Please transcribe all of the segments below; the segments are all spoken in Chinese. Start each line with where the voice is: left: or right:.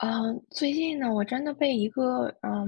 left: 呃，最近呢，我真的被一个呃，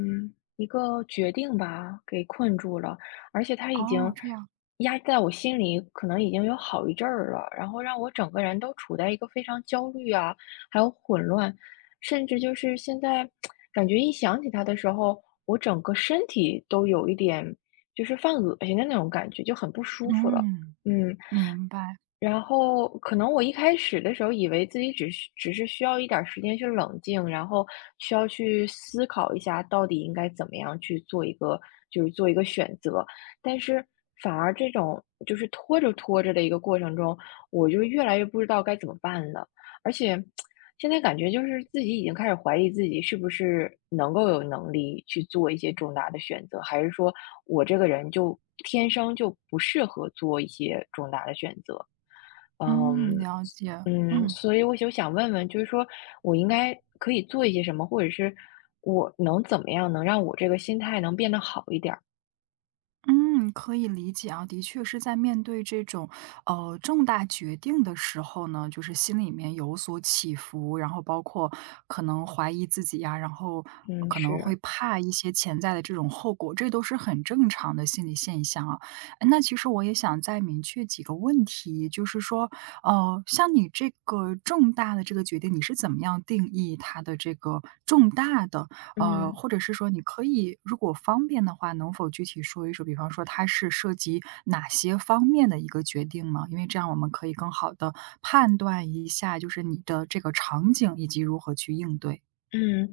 left: 一个决定吧给困住了，而且它已经
right: 哦，这样。
left: 压在我心里可能已经有好一阵儿了，然后让我整个人都处在一个非常焦虑啊还有混乱，甚至就是现在 感觉一想起他的时候，我整个身体都有一点就是犯恶心的那种感觉，就很不舒服了。
right: 嗯，
left: 嗯，
right: 明白。
left: 然后，可能我一开始的时候，以为自己只是只是需要一点儿时间去冷静，然后需要去思考一下，到底应该怎么样去做一个就是做一个选择，但是反而这种就是拖着拖着的一个过程中，我就越来越不知道该怎么办了。而且 现在感觉就是自己已经开始怀疑自己是不是能够有能力去做一些重大的选择，还是说我这个人就天生就不适合做一些重大的选择。嗯，
right: 嗯，了解。
left: 嗯，
right: 嗯。
left: 所以我就想问问，就是说我应该可以做一些什么，或者是我能怎么样，能让我这个心态能变得好一点儿？
right: 嗯，可以理解啊，的确是在面对这种，呃，重大决定的时候呢，就是心里面有所起伏，然后包括可能怀疑自己呀，然后
left: 嗯，
right: 可能会
left: 是。
right: 怕一些潜在的这种后果，这都是很正常的心理现象啊。哎，那其实我也想再明确几个问题，就是说，呃，像你这个重大的这个决定，你是怎么样定义它的这个重大的？呃，
left: 嗯。
right: 或者是说你可以如果方便的话，能否具体说一说，比方说它是涉及哪些方面的一个决定吗？因为这样，我们可以更好地判断一下，就是你的这个场景，以及如何去应对。
left: 嗯，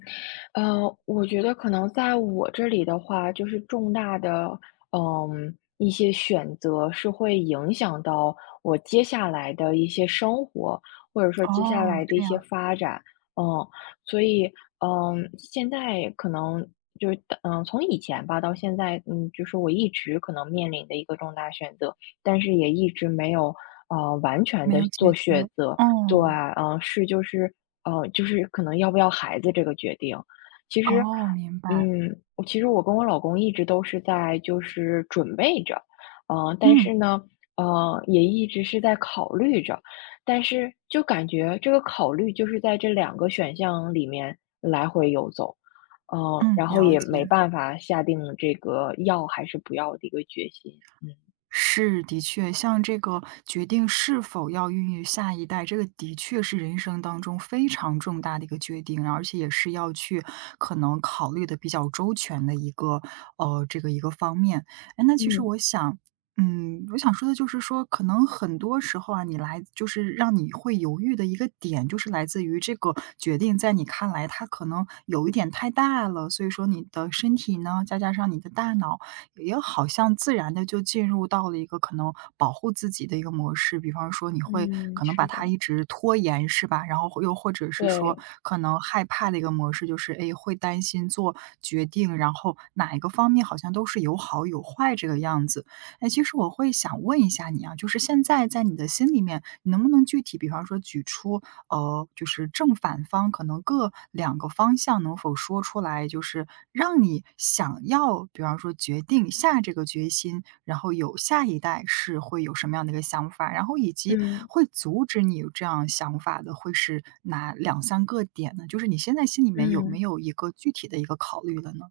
left: 呃，我觉得可能在我这里的话，就是重大的，嗯，一些选择是会影响到我接下来的一些生活，或者说接下
right: 哦，
left: 来的一
right: 这
left: 些
right: 样。
left: 发展。嗯，所以，嗯，现在可能就是嗯，从以前吧，到现在，嗯，就是我一直可能面临的一个重大选择，但是也一直没有，呃，完全
right: 没
left: 地
right: 有解
left: 做
right: 决，
left: 选择。对，
right: 哦。
left: 嗯，是就是呃，就是可能要不要孩子这个决定。其实
right: 哦，明白。
left: 嗯，其实我跟我老公一直都是在就是准备着，嗯，但是
right: 嗯。
left: 呢，呃，也一直是在考虑着，但是就感觉，这个考虑就是在这两个选项里面来回游走。嗯，
right: 嗯，
left: 然后
right: 了
left: 也没
right: 解。
left: 办法下定这个要还是不要的一个决心。嗯。
right: 是，的确，像这个，决定是否要孕育下一代，这个的确是人生当中非常重大的一个决定，而且也是要去可能考虑得比较周全的一个呃，这个一个方面。哎，那其实
left: 嗯。
right: 我想嗯，我想说的就是说，可能很多时候啊，你来就是让你会犹豫的一个点，就是来自于这个决定在你看来，它可能有一点太大了，所以说你的身体呢，再加上你的大脑，也好像自然地就进入到了一个可能保护自己的一个模式，比方说，你会
left: 嗯，
right: 可能把
left: 是
right: 它
left: 的。
right: 一直拖延，是吧？然后或又或者是说，
left: 对。
right: 可能害怕的一个模式，就是，哎，会担心做决定，然后，哪一个方面，好像都是有好有坏这个样子。哎，其实我会想问一下你啊，就是现在在你的心里面，你能不能具体比方说举出，呃，就是正反方可能各2个方向能否说出来，就是让你想要，比方说决定下这个决心，然后有下一代，是会有什么样的一个想法。然后以及，
left: 嗯。
right: 会阻止你有这样想法的，会是哪2-3个点呢？就是你现在心里面，有没
left: 嗯。
right: 有一个具体的一个考虑了呢？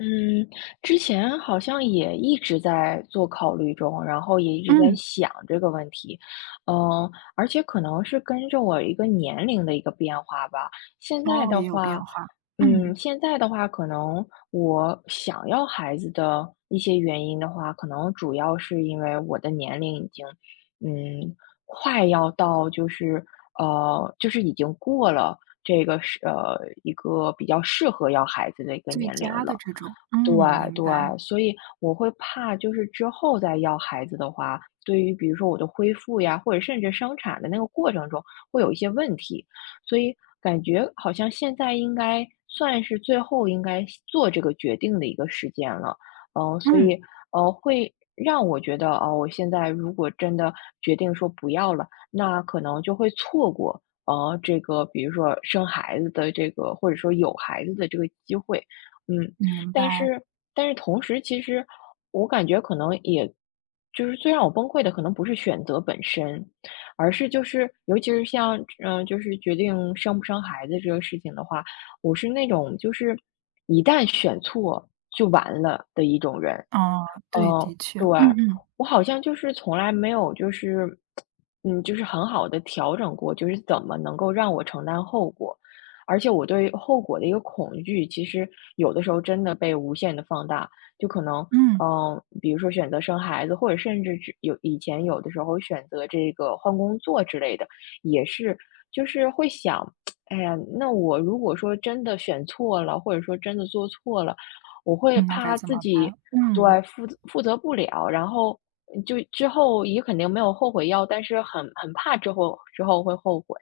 left: 嗯，之前好像也一直在做考虑中，然后也一直在
right: 嗯。
left: 想这个问题，呃，而且可能是跟着我一个年龄的一个变化吧。现在
right: 哦，
left: 的
right: 也有变
left: 话
right: 化，
left: 嗯，
right: 嗯。
left: 现在的话，可能我想要孩子的一些原因的话，可能主要是因为我的年龄已经，嗯，快要到就是呃，就是已经过了这个是呃，一个比较适合要孩子的一个
right: 最
left: 年龄
right: 佳的
left: 了。
right: 这种，
left: 对
right: 嗯，明
left: 对，
right: 白。
left: 所以我会怕就是之后再要孩子的话，对于比如说我的恢复呀，或者甚至生产的那个过程中会有一些问题。所以感觉好像现在应该，算是最后应该下做这个决定的一个时间了。呃，所
right: 嗯。
left: 以，呃，会让我觉得啊，我现在如果真的决定说不要了，那可能就会错过，啊，这个比如说生孩子的这个或者说有孩子的这个机会，嗯。
right: 明
left: 但
right: 白。
left: 是但是同时其实我感觉可能也就是最让我崩溃的可能不是选择本身，而是就是尤其是像，呃，就是决定生不生孩子这个事情的话，我是那种就是“一旦选错就完了”的一种人，
right: 哦，对，
left: 嗯，
right: 的确，
left: 对，
right: 嗯嗯。
left: 我好像就是从来没有就是，嗯，就是很好地调整过，就是怎么能够让我承担后果？而且我对后果的一个恐惧，其实有的时候真的被无限地放大，就可能，
right: 嗯。
left: 呃，比如说选择生孩子，或者甚至是有以前有的时候选择这个换工作之类的也是就是会想，哎呀，那我如果说真的选错了，或者说真的做错了，我会
right: 嗯，那该
left: 怕
right: 怎
left: 自
right: 么
left: 己
right: 办？嗯。
left: 对，负责负责不了，然后嗯，就之后也肯定没有后悔药，但是很很怕之后之后会后悔。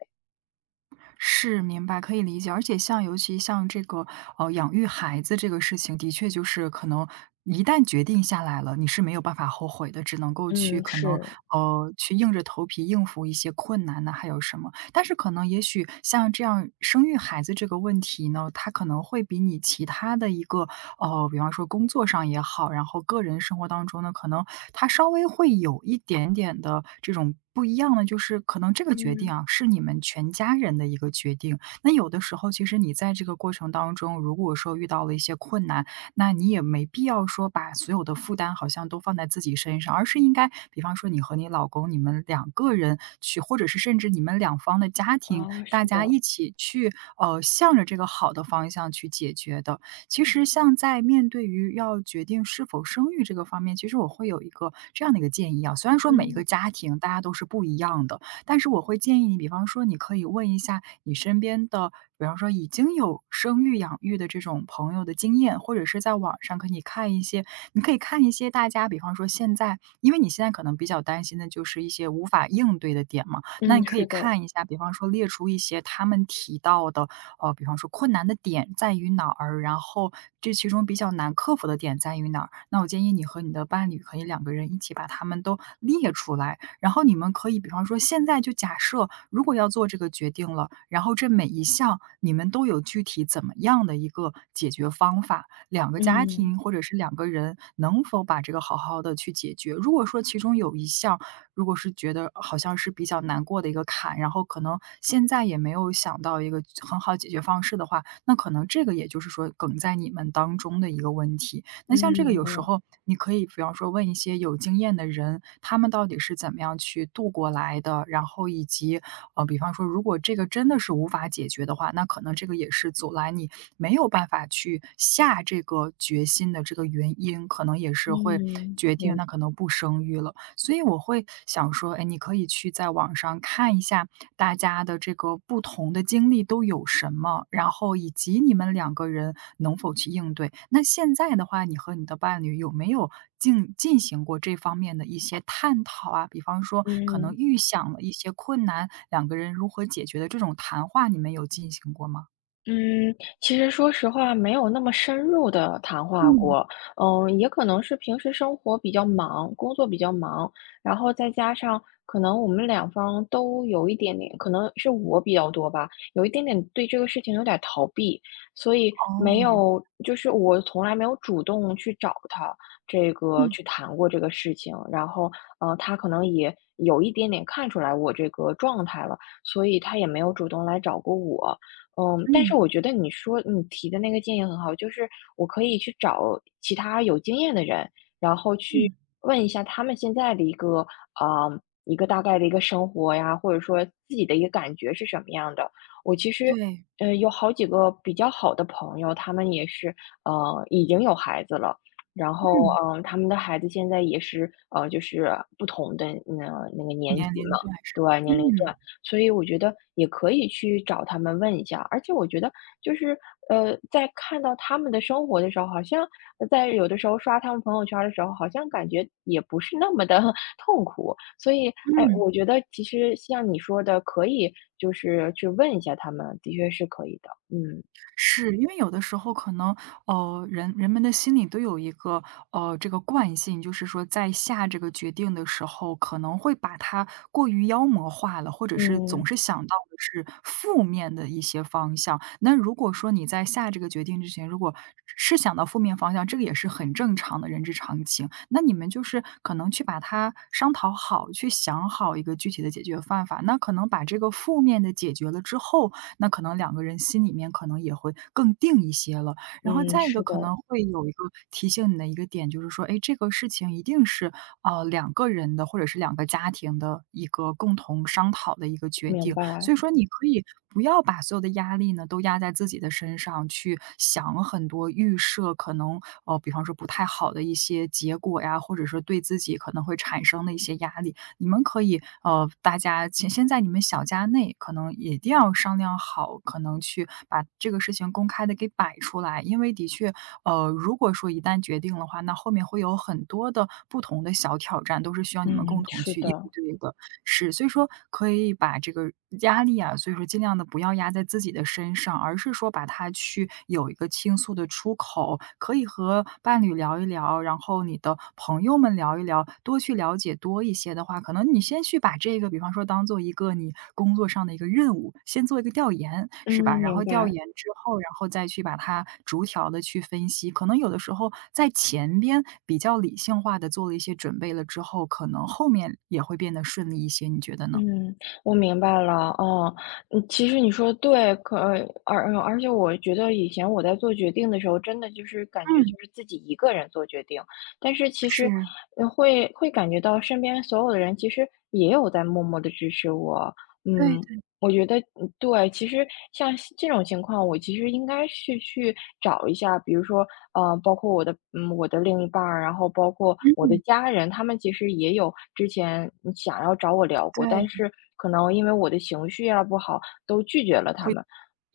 right: 是，明白，可以理解。而且像尤其像这个，呃，养育孩子这个事情，的确就是可能，一旦决定下来了，你是没有办法后悔的。只能够去
left: 嗯，
right: 可能，
left: 是。
right: 呃，去硬着头皮应付一些困难啊，还有什么。但是可能也许像这样，生育孩子这个问题呢，它可能会比你其他的一个，呃，比方说工作上也好，然后个人生活当中呢，可能它稍微会有一点点的这种不一样的就是，可能这个决定
left: 嗯。
right: 啊，是你们全家人的一个决定。那有的时候，其实你在这个过程当中，如果说遇到了一些困难，那你也没必要说把所有的负担好像都放在自己身上。而是应该比方说你和你老公，你们两个人去，或者是甚至你们两方的家庭，
left: 哦，
right: 大
left: 是
right: 家
left: 的。
right: 一起去，呃，向着这个好的方向去解决的。其实像在面对于要决定是否生育这个方面，其实我会有一个这样的一个建议啊，虽然说每一个
left: 嗯。
right: 家庭大家都是不一样的。但是我会建议你比方说，你可以问一下你身边的，比方说已经有生育、养育的这种朋友的经验，或者是在网上可以看一些你可以看一些大家比方说现在因为你现在可能比较担心的就是一些无法应对的点嘛。那你
left: 嗯，
right: 可以
left: 是的。
right: 看一下，比方说列出一些他们提到的，呃，比方说困难的点在于哪儿？然后这其中比较难克服的点在于哪儿？那我建议你和你的伴侣可以两个人一起把它们都列出来，然后你们可以比方说现在就假设，如果要做这个决定了，然后这每一项你们都有具体怎么样的一个解决方法？2个家
left: 嗯。
right: 庭或者是2个人，能否把这个好好地去解决？如果说其中有一项，如果是觉得好像是比较难过的一个坎，然后可能现在也没有想到一个很好解决方式的话，那可能这个也就是说梗在你们当中的一个问题，那像
left: 嗯，
right: 这个
left: 明
right: 有时
left: 白。
right: 候，你可以比方说问一些有经验的人，他们到底是怎么样去度过来的？然后以及呃，比方说如果这个真的是无法解决的话，那可能这个也是阻拦你，没有办法去下这个决心的这个原因，可能也是会，
left: 嗯，
right: 决定
left: 明
right: 那可能不生育了。所以我会想说，哎，你可以去在网上看一下，大家的这个不同的经历都有什么？然后以及你们两个人能否去应对？那现在的话，你和你的伴侣有没有进进行过这方面的一些探讨啊？比方说，可能
left: 嗯。
right: 预想了一些困难，两个人如何解决的这种谈话，你们有进行过吗？
left: 嗯，其实说实话没有那么深入地谈话
right: 嗯。
left: 过，嗯，也可能是平时生活比较忙，工作比较忙，然后再加上可能我们两方都有一点点可能是我比较多吧，有一点点对这个事情有点儿逃避，所以
right: 哦，
left: 没
right: 明白。
left: 有就是我从来没有主动去找他，这个
right: 嗯。
left: 去谈过这个事情。然后，呃，他可能也有一点点看出来我这个状态了，所以他也没有主动来找过我。嗯，但
right: 嗯。
left: 是我觉得你说你提的那个建议很好，就是我可以去找其他有经验的人，然后去
right: 嗯。
left: 问一下他们现在的一个啊，一个大概的一个生活呀，或者说自己的一个感觉是什么样的。我其实，
right: 对。
left: 呃，有好几个比较好的朋友，他们也是，呃，已经有孩子了。然后，
right: 嗯。
left: 呃，他们的孩子现在也是，啊，就是不同的那个那个年
right: 年
left: 级
right: 龄
left: 嘛，
right: 段是吧？
left: 对，年龄
right: 嗯。
left: 段，所以我觉得也可以去找他们问一下。而且我觉得就是，呃，在看到他们的生活的时候，好像呃，在有的时候刷他们朋友圈儿的时候，好像感觉也不是那么地 痛苦。所以，哎，
right: 嗯。
left: 我觉得其实像你说的，可以就是去问一下他们，的确是可以的，嗯。
right: 是，因为有的时候可能，呃，人人们的心里都有一个，呃，这个惯性，就是说在下这个决定的时候，可能会把它过于妖魔化了，或者是
left: 嗯。
right: 总是想到的是负面的一些方向。那如果说你在下这个决定之前，如果是想到负面方向，这个也是很正常的人之常情。那你们就是可能去把它商讨好，去想好一个具体的解决办法。那可能把这个负面的解决了之后，那可能两个人心里面可能也会更定一些了。然后
left: 嗯，
right: 再一
left: 是
right: 个可
left: 的。
right: 能会有一个提醒你的一个点，就是说，哎，这个事情一定是，呃，两个人的，或者是两个家庭的一个共同商讨的一个决
left: 明
right: 定，所
left: 白。
right: 以说你可以不要把所有的压力呢，都压在自己的身上，去想很多预设，可能，呃，比方说不太好的一些结果呀，或者说对自己可能会产生的一些压力。你们可以呃，大家其先在你们小家内，可能也一定要商量好，可能去把这个事情公开地给摆出来。因为的确，呃，如果说一旦决定的话，那后面会有很多的不同的小挑战，都是需要你们
left: 嗯，
right: 共同
left: 是
right: 去应
left: 的。
right: 对的。是，所以说可以把这个压力啊，所以说尽量地不要压在自己的身上，而是说把它去有一个倾诉的出口。可以和伴侣聊一聊，然后你的朋友们聊一聊，多去了解多一些的话，可能你先去把这个比方说当做一个你工作上的一个任务，先做一个调研，
left: 嗯，
right: 是吧？然后
left: 明
right: 调
left: 白。
right: 研之后，然后再去把它逐条地去分析，可能有的时候在前边，比较理性化地做了一些准备了之后，可能后面也会变得顺利一些，你觉得呢？
left: 嗯，我明白了，啊，嗯，其实你说的对，可而而而而且我觉得以前我在做决定的时候，真的就是感觉
right: 嗯。
left: 就是自己一个人做决定，但是其实，
right: 是。
left: 呃，会会感觉到身边所有的人其实也有在默默地支持我，
right: 对
left: 嗯，
right: 对。
left: 我觉得嗯，对，其实像现这种情况，我其实应该是去找一下，比如说，啊，包括我的呃，我的另一半儿，然后包括我的
right: 嗯。
left: 家人，他们其实也有之前，嗯，想要找我聊过，但
right: 对。
left: 是可能因为我的情绪啊不好，都拒绝了他
right: 会
left: 们。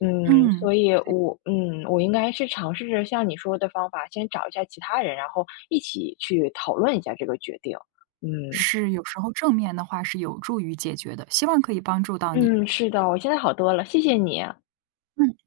left: 嗯，
right: 嗯，
left: 所以
right: 对。
left: 我嗯，我应该是尝试着像你说的方法，先找一下其他人，然后一起去讨论一下这个决定，嗯。
right: 是，有时候正面的话是有助于解决的，希望可以帮助到你。
left: 嗯，是的，我现在好多了，谢谢你。
right: 嗯。